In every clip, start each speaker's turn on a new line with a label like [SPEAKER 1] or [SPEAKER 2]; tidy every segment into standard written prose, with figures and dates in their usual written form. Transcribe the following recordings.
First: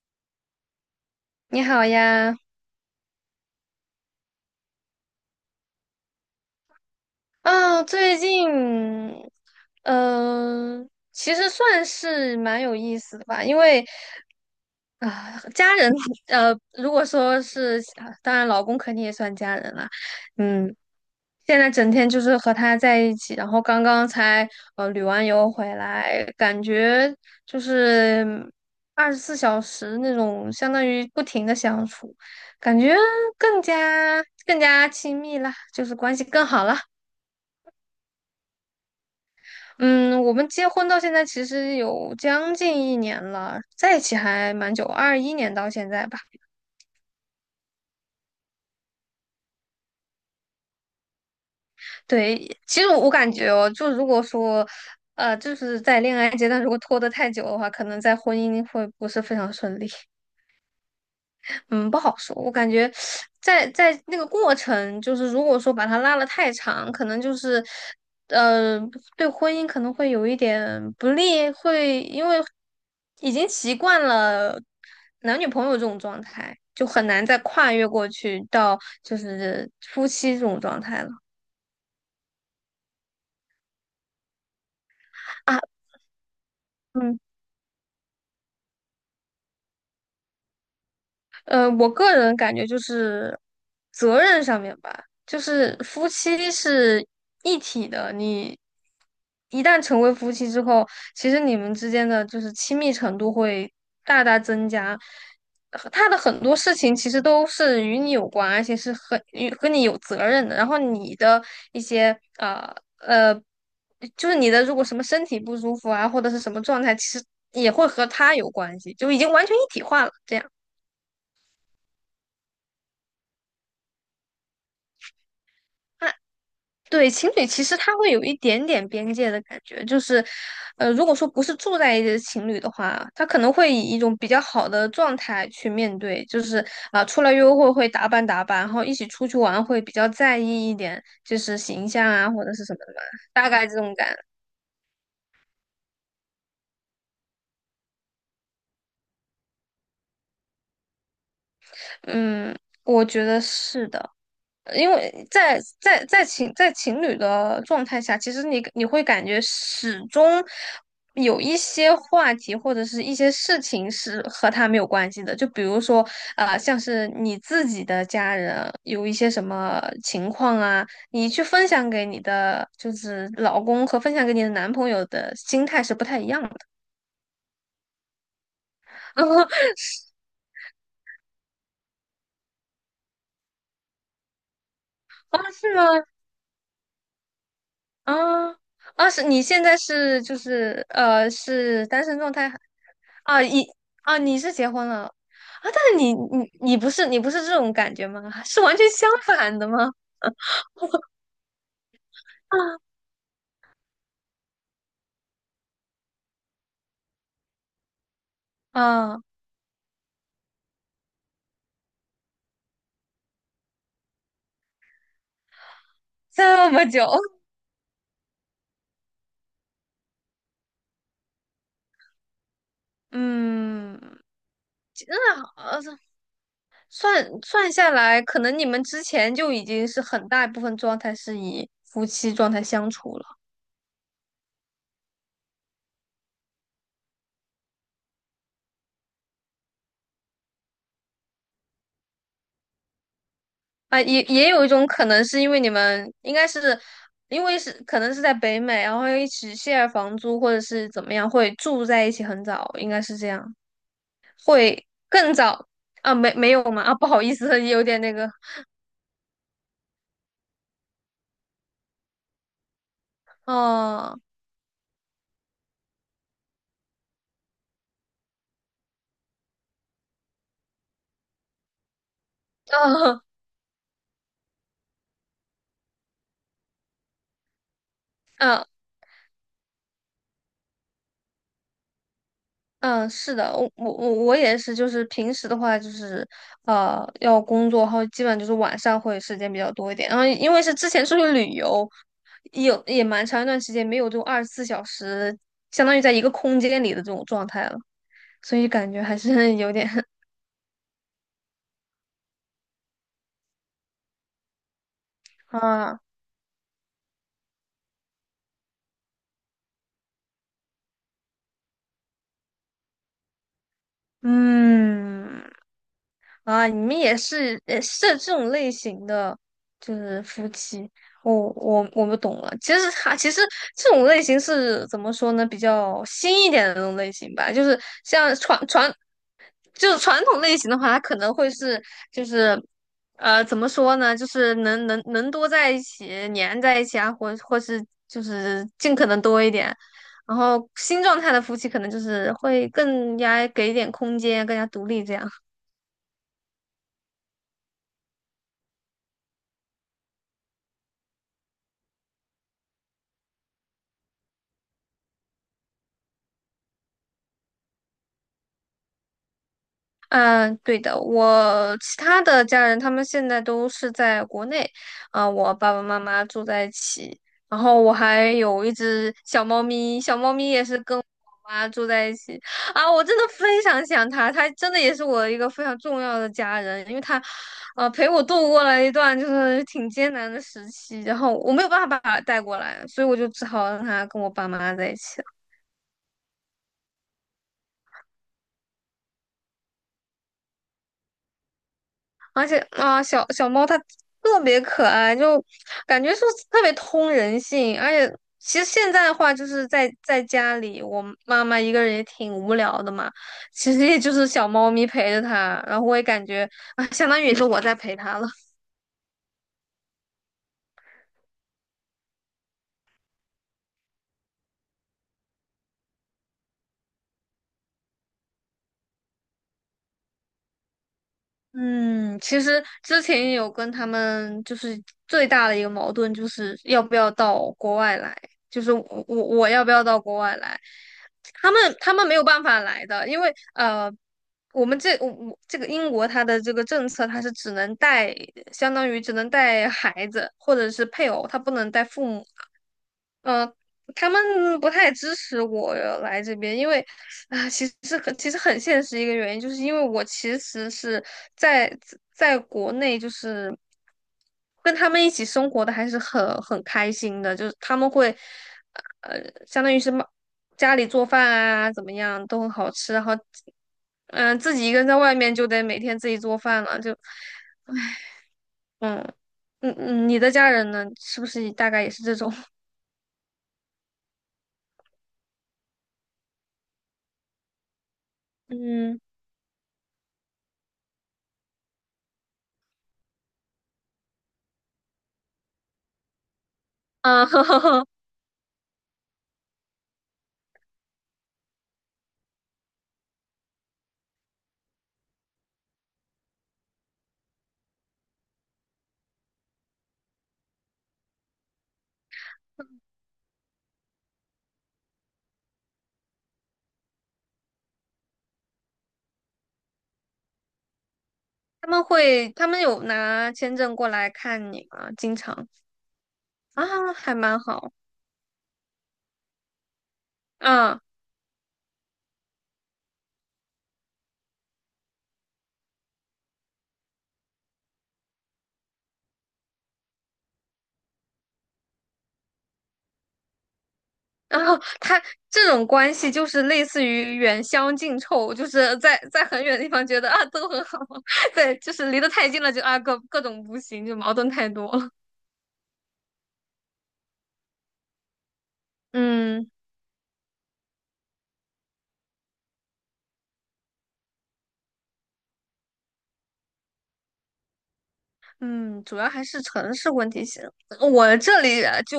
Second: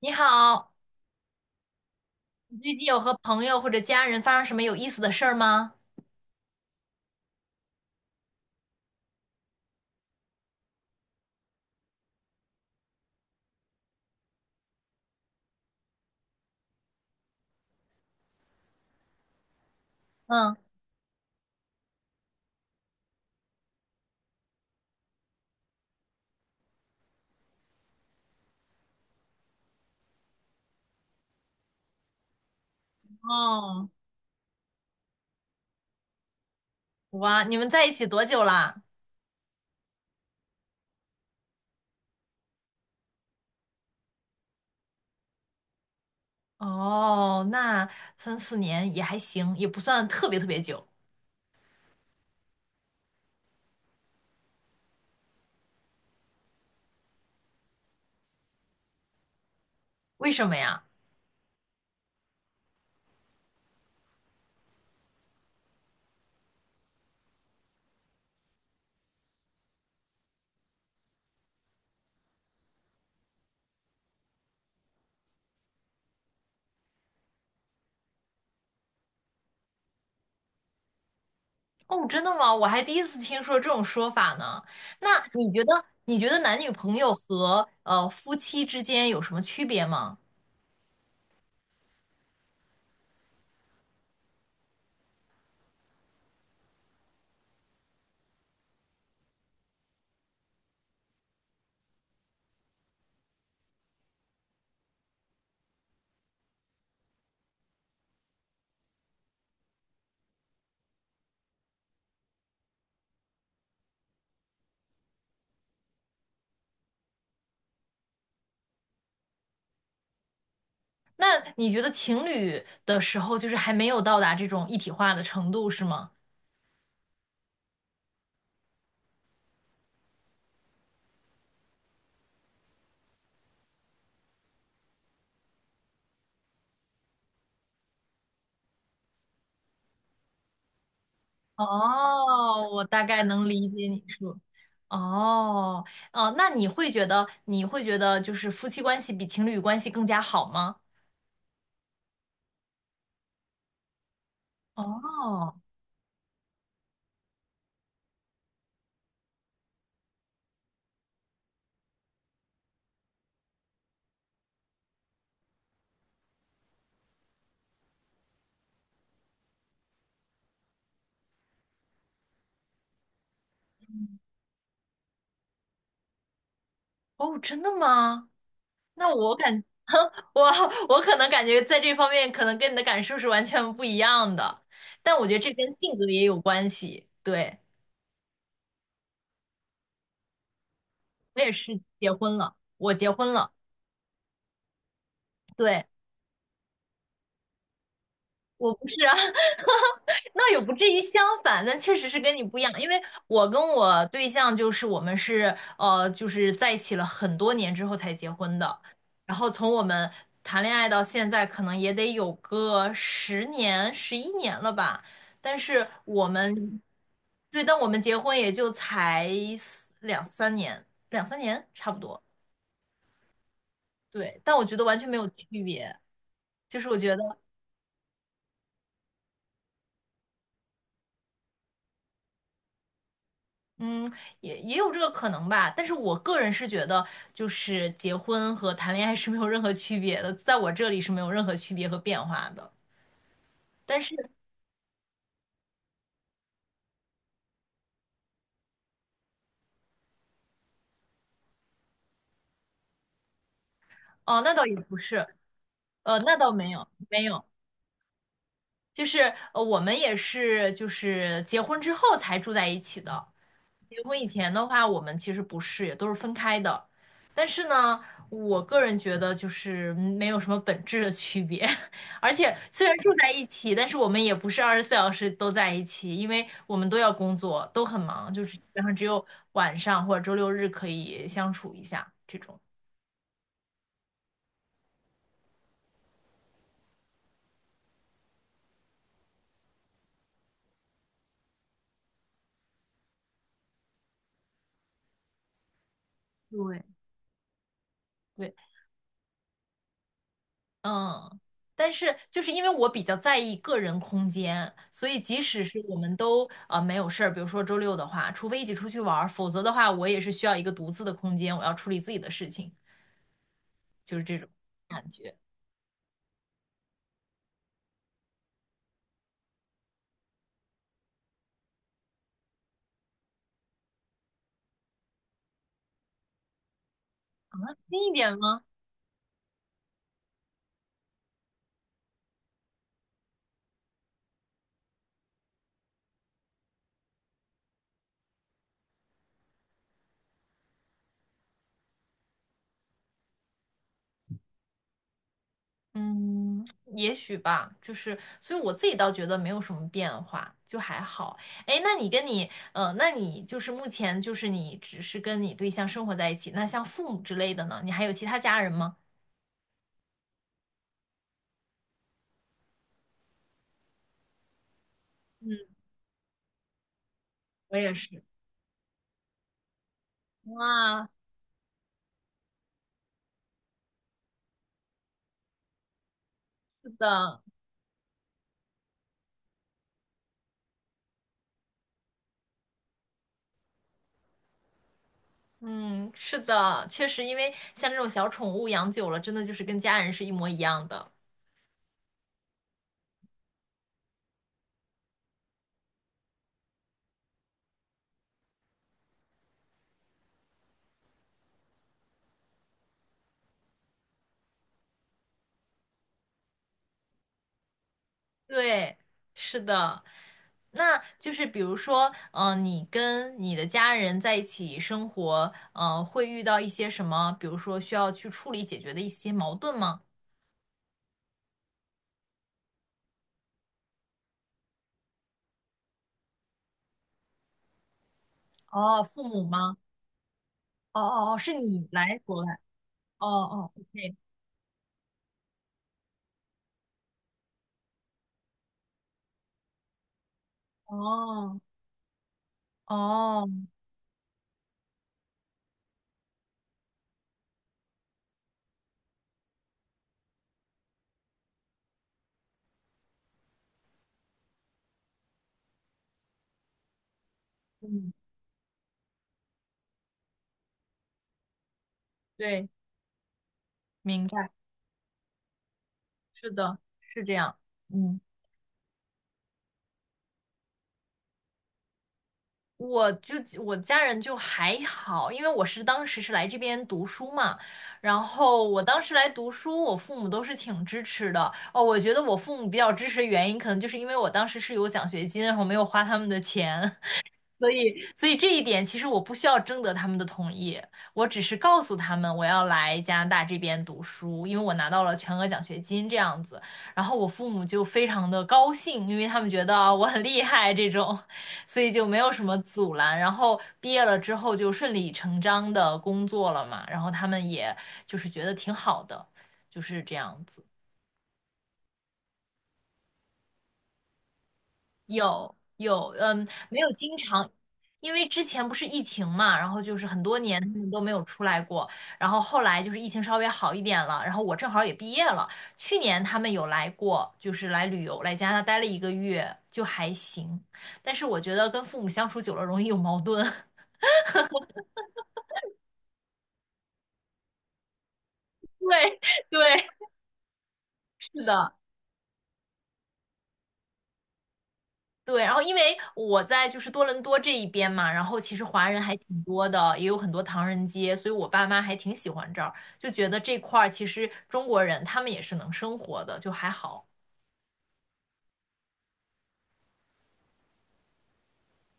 [SPEAKER 1] 你好，
[SPEAKER 2] 你好呀，
[SPEAKER 1] 你最近有和朋友或者家人发生什么有意思的事儿吗？
[SPEAKER 2] 啊，最近，嗯、其实算是蛮有意思的吧，因为啊、家人，如果说是，啊当然老公肯定也算家人啦，
[SPEAKER 1] 嗯，
[SPEAKER 2] 嗯，现在整天就是和他在一起，然后刚刚才旅完游回来，感觉就是二十四小时那种相当于不停的相处，感觉更
[SPEAKER 1] 哦，
[SPEAKER 2] 加更加亲密啦，就是关系更好了。
[SPEAKER 1] 哇，你们在一起多久啦？
[SPEAKER 2] 嗯，我们结婚到现在其实有将近一年了，在一起还蛮久，21年到现在吧。
[SPEAKER 1] 哦，那三四年也还行，也不算特别特别久。
[SPEAKER 2] 对，其实我感觉哦，就如果说，就是在恋爱阶段如果拖得太久的话，可能在婚姻会不是非常顺利。
[SPEAKER 1] 为什么呀？
[SPEAKER 2] 嗯，不好说。我感觉在那个过程，就是如果说把它拉得太长，可能就是呃，对婚姻可能会有一点不利，会因为已经习惯了男女朋友这种状态，就很难再跨越过去到就是夫妻这种状态了。
[SPEAKER 1] 哦，真的吗？我还第一次听说这种说法呢。那你
[SPEAKER 2] 啊，
[SPEAKER 1] 觉得，你觉得男女朋友
[SPEAKER 2] 嗯。
[SPEAKER 1] 和夫妻之间有什么区别吗？
[SPEAKER 2] 我个人感觉就是责任上面吧，就是夫妻是一体的。你一旦成为夫妻之后，其实你们之间的就是亲密程度会大大增加。他的很多事情其实都是与你有关，而且是很与和你有责任的。然后你的一些，就是你的如果什么身体不舒服啊，或者是什么状态，其实也会和他有关系，就已经完全一体化了。这样。
[SPEAKER 1] 那你觉得情侣的时候，就是还没有到达这种一体化的程度，是
[SPEAKER 2] 啊
[SPEAKER 1] 吗？
[SPEAKER 2] 对，情侣其实他会有一点点边界的感觉，就是，如果说不是住在一起的情侣的话，他可能会以一种比较好的状态去面对，就是啊、出来约会会打扮打扮，然后一起出去玩会比较在意一点，就是形象啊或者是
[SPEAKER 1] 哦，
[SPEAKER 2] 什么
[SPEAKER 1] 我
[SPEAKER 2] 的嘛，
[SPEAKER 1] 大概能
[SPEAKER 2] 大概
[SPEAKER 1] 理
[SPEAKER 2] 这
[SPEAKER 1] 解
[SPEAKER 2] 种
[SPEAKER 1] 你
[SPEAKER 2] 感，
[SPEAKER 1] 说。哦，哦，那你会觉得就是夫妻关系比情侣关系更加好吗？
[SPEAKER 2] 嗯，我觉得是的。因为
[SPEAKER 1] 哦，
[SPEAKER 2] 在情侣的状态下，其实你会感觉始终有一些话题或者是一些事情是和他没有关系的。就比如说，像是你自己的家人有一些什么情况啊，你去分享给你的就是老公和分享给你的男朋友的心态是不太一样的，
[SPEAKER 1] 哦，真的吗？那我感，我 我可能感觉在这方面可能跟你的感受是完全不一样的，但我觉得这跟
[SPEAKER 2] 是吗？
[SPEAKER 1] 性格也有关系。对，
[SPEAKER 2] 啊啊，是你现在是就是
[SPEAKER 1] 我也是
[SPEAKER 2] 是单
[SPEAKER 1] 结
[SPEAKER 2] 身状
[SPEAKER 1] 婚
[SPEAKER 2] 态
[SPEAKER 1] 了，
[SPEAKER 2] 还
[SPEAKER 1] 我结婚
[SPEAKER 2] 啊
[SPEAKER 1] 了，
[SPEAKER 2] 你啊你是结婚了啊，但
[SPEAKER 1] 对。
[SPEAKER 2] 是你不是这种感觉吗？是
[SPEAKER 1] 我
[SPEAKER 2] 完
[SPEAKER 1] 不
[SPEAKER 2] 全
[SPEAKER 1] 是
[SPEAKER 2] 相
[SPEAKER 1] 啊，
[SPEAKER 2] 反的吗？
[SPEAKER 1] 那也不至于相反，但确实是跟你不一样，因为 我跟我对象就是我们是呃，就是在一起了很多年之后才结婚的，
[SPEAKER 2] 啊啊，
[SPEAKER 1] 然后从我们谈恋爱到现在，可能也得有个10年、11年了吧，但是我
[SPEAKER 2] 这
[SPEAKER 1] 们
[SPEAKER 2] 么久，
[SPEAKER 1] 对，但我们结婚也就才两三年，两三年差不多，
[SPEAKER 2] 嗯，
[SPEAKER 1] 对，但我觉得完全没有
[SPEAKER 2] 那
[SPEAKER 1] 区
[SPEAKER 2] 好，
[SPEAKER 1] 别，就是我觉
[SPEAKER 2] 算
[SPEAKER 1] 得。
[SPEAKER 2] 算下来，可能你们之前就已经是很大一部分状态是以夫妻状态相处了。
[SPEAKER 1] 嗯，也有这个可能吧，但是我个人是觉得，就是结婚和谈恋爱是没有任何区别的，在我这里是没有任何区别和变化的。但
[SPEAKER 2] 啊，
[SPEAKER 1] 是，
[SPEAKER 2] 也有一种可能是因为你们应该是因为是可能是在北美，然后又一起 share 房租或者是怎么样，会住在一起很早，应该是这样，
[SPEAKER 1] 哦，那倒也不是，
[SPEAKER 2] 更早啊，没
[SPEAKER 1] 那
[SPEAKER 2] 没
[SPEAKER 1] 倒
[SPEAKER 2] 有
[SPEAKER 1] 没
[SPEAKER 2] 吗？
[SPEAKER 1] 有，
[SPEAKER 2] 啊，不好
[SPEAKER 1] 没
[SPEAKER 2] 意
[SPEAKER 1] 有，
[SPEAKER 2] 思，有点那个，
[SPEAKER 1] 我们也是就是结婚之后才住在一起的，结
[SPEAKER 2] 哦，
[SPEAKER 1] 婚以前的话，我们其实不是，也都是分开的。但是呢，我个人觉得就是没有什么本质的区别。而且虽然住
[SPEAKER 2] 哦，
[SPEAKER 1] 在一起，但是我们也不是24小时都在一起，因为我们都要工作，都很忙，就是基
[SPEAKER 2] 啊
[SPEAKER 1] 本上只有晚上或者周六日可以相处一下这种。
[SPEAKER 2] 嗯，是的，我也是，就是平时的话，就是要工作，然后基本就是晚上会时间比较多一点。然后因为是之前出去旅游，有也蛮长一段时间没有这种二十四小时，相当于在一个空
[SPEAKER 1] 对，
[SPEAKER 2] 间里的这种状态了，
[SPEAKER 1] 对，
[SPEAKER 2] 所以感觉还是有点
[SPEAKER 1] 嗯，但是就是因为我比较在意个人空间，所以即使是我
[SPEAKER 2] 啊，
[SPEAKER 1] 们都没有事儿，比如说周六的话，除非一起出去玩儿，否则的话，我也是需要一个独自的空间，我要处理自己的事情，就是这种感觉。
[SPEAKER 2] 嗯。啊，你们也是这种类型的，就是夫妻。我不懂了。其实这种类型是怎么说呢？比较新一点的那种类型吧，就是
[SPEAKER 1] 近一
[SPEAKER 2] 像
[SPEAKER 1] 点吗？
[SPEAKER 2] 就是传统类型的话，他可能会是就是怎么说呢？就是能多在一起，粘在一起啊，或是就是尽可能多一点。然后新状态的夫妻可能就是会更加给一点空间，更加独立这样。
[SPEAKER 1] 嗯，也许吧，就是，所以我自己倒觉得没有什么变化，就还好。哎，那你就是目前就是你只是跟你对象生活在一起，那像父母之类的呢？你还有其他家人吗？
[SPEAKER 2] 嗯，对的，我其他的家人他们现在都是在国内，啊、我
[SPEAKER 1] 嗯，
[SPEAKER 2] 爸爸妈妈住在一起，然
[SPEAKER 1] 我
[SPEAKER 2] 后我
[SPEAKER 1] 也是。
[SPEAKER 2] 还有一只小猫咪，小猫咪也是跟我
[SPEAKER 1] 哇，
[SPEAKER 2] 妈住在一起，啊，我真的非常想它，它真的也是我一个非常重要的家人，因为它，
[SPEAKER 1] 的，
[SPEAKER 2] 陪我度过了一段就是挺艰难的时期，然后我没有办法把它带过来，所以我就只好让它跟我爸妈在一起。
[SPEAKER 1] 嗯，是的，确实，因为像这种小宠物养久了，真的就是跟家人是一模一样的。
[SPEAKER 2] 而且啊，小猫它特别可爱，就感觉是特别通人性。而且其实现在的话，就是在家里，我妈妈一个人也挺无聊的嘛，其实也就是小猫咪陪着她，然后我也感觉啊，相当于也是我在陪她了。
[SPEAKER 1] 对，是的。那就是比如说，你跟你的家人在一起生活，会遇到一些什么，比如说需要去处理解决的一些矛盾吗？
[SPEAKER 2] 嗯，其实之前也有跟他们就是最大的一个矛盾，就是要不要到国外来，就是
[SPEAKER 1] 哦，
[SPEAKER 2] 我我
[SPEAKER 1] 父母
[SPEAKER 2] 我要不
[SPEAKER 1] 吗？
[SPEAKER 2] 要到国外来，
[SPEAKER 1] 哦哦哦，
[SPEAKER 2] 他
[SPEAKER 1] 是
[SPEAKER 2] 们
[SPEAKER 1] 你
[SPEAKER 2] 他们没
[SPEAKER 1] 来
[SPEAKER 2] 有办
[SPEAKER 1] 国外？
[SPEAKER 2] 法来的，因
[SPEAKER 1] 哦
[SPEAKER 2] 为
[SPEAKER 1] 哦，OK，
[SPEAKER 2] 我们这我这个英国它的这个政策，它是只能带，相当于只能带孩子或者是配偶，他不
[SPEAKER 1] 哦
[SPEAKER 2] 能带父母。嗯、
[SPEAKER 1] 哦，
[SPEAKER 2] 他们不太支持我来这边，因为啊，其实很现实一个原因，就是因为我其实是在国内，就是跟他们一起生活的还是很开心的，就是他们
[SPEAKER 1] 嗯，
[SPEAKER 2] 会呃，相当于是妈家里做饭啊，怎么样都很
[SPEAKER 1] 对，
[SPEAKER 2] 好吃，然后
[SPEAKER 1] 明
[SPEAKER 2] 嗯、
[SPEAKER 1] 白，
[SPEAKER 2] 自己一个人在外面就得每天自己做
[SPEAKER 1] 是
[SPEAKER 2] 饭
[SPEAKER 1] 的，
[SPEAKER 2] 了，就
[SPEAKER 1] 是这样，嗯。
[SPEAKER 2] 嗯你的家人呢，是不是大概也是这种？
[SPEAKER 1] 我就我家人就还好，因为我是当时是来这边读书嘛，然后我
[SPEAKER 2] 嗯。
[SPEAKER 1] 当时来读书，我父母都是挺支持的。哦，我觉得我父母比较支持的原因，可能就是因为我当时是有奖学金，然后没有花他们的钱。
[SPEAKER 2] 啊，
[SPEAKER 1] 所 以，所以这一点其实我不需要征得他们的同意，我只是告诉他们我要来加拿大这边读书，因为我拿到了全额奖学金这样子。然后我父母就非常的高兴，因为他们觉得啊我很厉害这种，所以就没有什么阻拦。然后毕业了之后就顺理成章的工作了嘛，然后他们也就是觉得挺好的，就是这样子。
[SPEAKER 2] 他们有拿签证过来看你吗？经常
[SPEAKER 1] 有有，嗯，没有
[SPEAKER 2] 啊，还
[SPEAKER 1] 经
[SPEAKER 2] 蛮
[SPEAKER 1] 常，
[SPEAKER 2] 好
[SPEAKER 1] 因为之前不是疫情嘛，然后就是很多年他
[SPEAKER 2] 啊。
[SPEAKER 1] 们都没有出来过，然后后来就是疫情稍微好一点了，然后我正好也毕业了，去年他们有来过，就是来旅游，来加拿大待了1个月，就还行，但是我觉得跟父母相处久了容易有矛盾。
[SPEAKER 2] 然后他这种关系就是类似于远香近臭，就是 在
[SPEAKER 1] 对
[SPEAKER 2] 在很远
[SPEAKER 1] 对，
[SPEAKER 2] 的地方觉得啊都很好，
[SPEAKER 1] 是
[SPEAKER 2] 对，就
[SPEAKER 1] 的。
[SPEAKER 2] 是离得太近了就啊各种不行，就矛盾太多了。
[SPEAKER 1] 对，然后因为我在就是多伦多这一边嘛，然后其实华人还挺
[SPEAKER 2] 嗯。
[SPEAKER 1] 多的，也有很多唐人街，所以我爸妈还挺喜欢这儿，就觉得这块儿其实中国人他们也是能生活的，就还好。
[SPEAKER 2] 嗯，主要还是城市问题性。我这里啊就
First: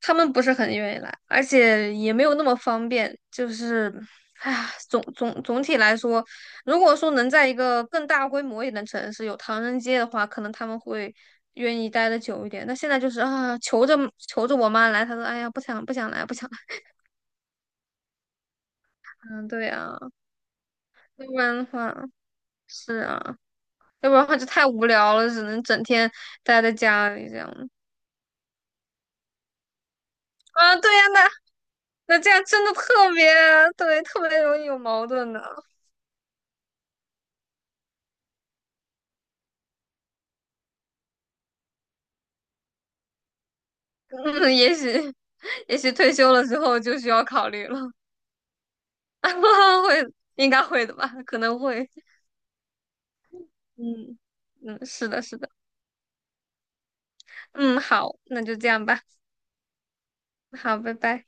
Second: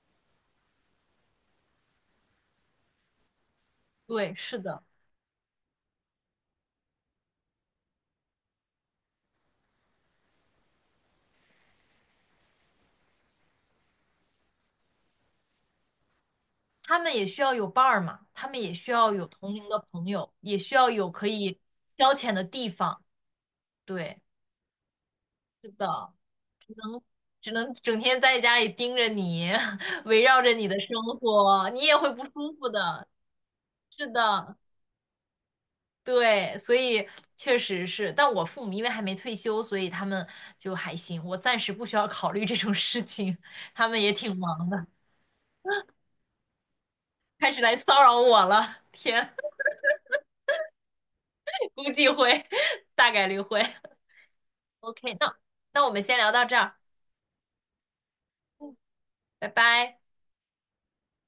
[SPEAKER 2] 他们不是很愿意来，而且也没有那么方便。就是，
[SPEAKER 1] 对，
[SPEAKER 2] 哎
[SPEAKER 1] 是
[SPEAKER 2] 呀，
[SPEAKER 1] 的，
[SPEAKER 2] 总体来说，如果说能在一个更大规模一点的城市有唐人街的话，可能他们会愿意待得久一点。那现在就是啊，求着求着我妈来，她说哎呀，不想不想来，不想来。
[SPEAKER 1] 他们也需要有伴儿嘛，他们也需要有
[SPEAKER 2] 嗯，
[SPEAKER 1] 同
[SPEAKER 2] 对
[SPEAKER 1] 龄的
[SPEAKER 2] 呀，
[SPEAKER 1] 朋友，也需要有可
[SPEAKER 2] 要不然
[SPEAKER 1] 以
[SPEAKER 2] 的话
[SPEAKER 1] 消遣的地
[SPEAKER 2] 是
[SPEAKER 1] 方。
[SPEAKER 2] 啊，要不
[SPEAKER 1] 对，
[SPEAKER 2] 然的话就太无聊了，只能
[SPEAKER 1] 是
[SPEAKER 2] 整
[SPEAKER 1] 的，
[SPEAKER 2] 天待在家里这样。
[SPEAKER 1] 只能整天在家里盯着你，围绕着你
[SPEAKER 2] 啊，
[SPEAKER 1] 的生
[SPEAKER 2] 对呀、
[SPEAKER 1] 活，你也会
[SPEAKER 2] 那
[SPEAKER 1] 不
[SPEAKER 2] 这样
[SPEAKER 1] 舒
[SPEAKER 2] 真
[SPEAKER 1] 服
[SPEAKER 2] 的
[SPEAKER 1] 的。
[SPEAKER 2] 特别对，
[SPEAKER 1] 是
[SPEAKER 2] 特别
[SPEAKER 1] 的。
[SPEAKER 2] 容易有矛盾的。
[SPEAKER 1] 对，所以确实是，但我父母因为还没退休，所以他们就还行，我暂时不需要考虑这种事情，他们也挺
[SPEAKER 2] 嗯，
[SPEAKER 1] 忙
[SPEAKER 2] 也
[SPEAKER 1] 的，
[SPEAKER 2] 许也许退休了之后就需要考
[SPEAKER 1] 开始
[SPEAKER 2] 虑
[SPEAKER 1] 来
[SPEAKER 2] 了，
[SPEAKER 1] 骚扰我了，天，
[SPEAKER 2] 应该会的吧，可能 会。
[SPEAKER 1] 估计会，大概率会。
[SPEAKER 2] 嗯嗯，是
[SPEAKER 1] OK，
[SPEAKER 2] 的，
[SPEAKER 1] 那
[SPEAKER 2] 是的。
[SPEAKER 1] 那我们先聊到这儿，
[SPEAKER 2] 嗯，好，那就这样吧。
[SPEAKER 1] 拜拜。
[SPEAKER 2] 好，拜拜。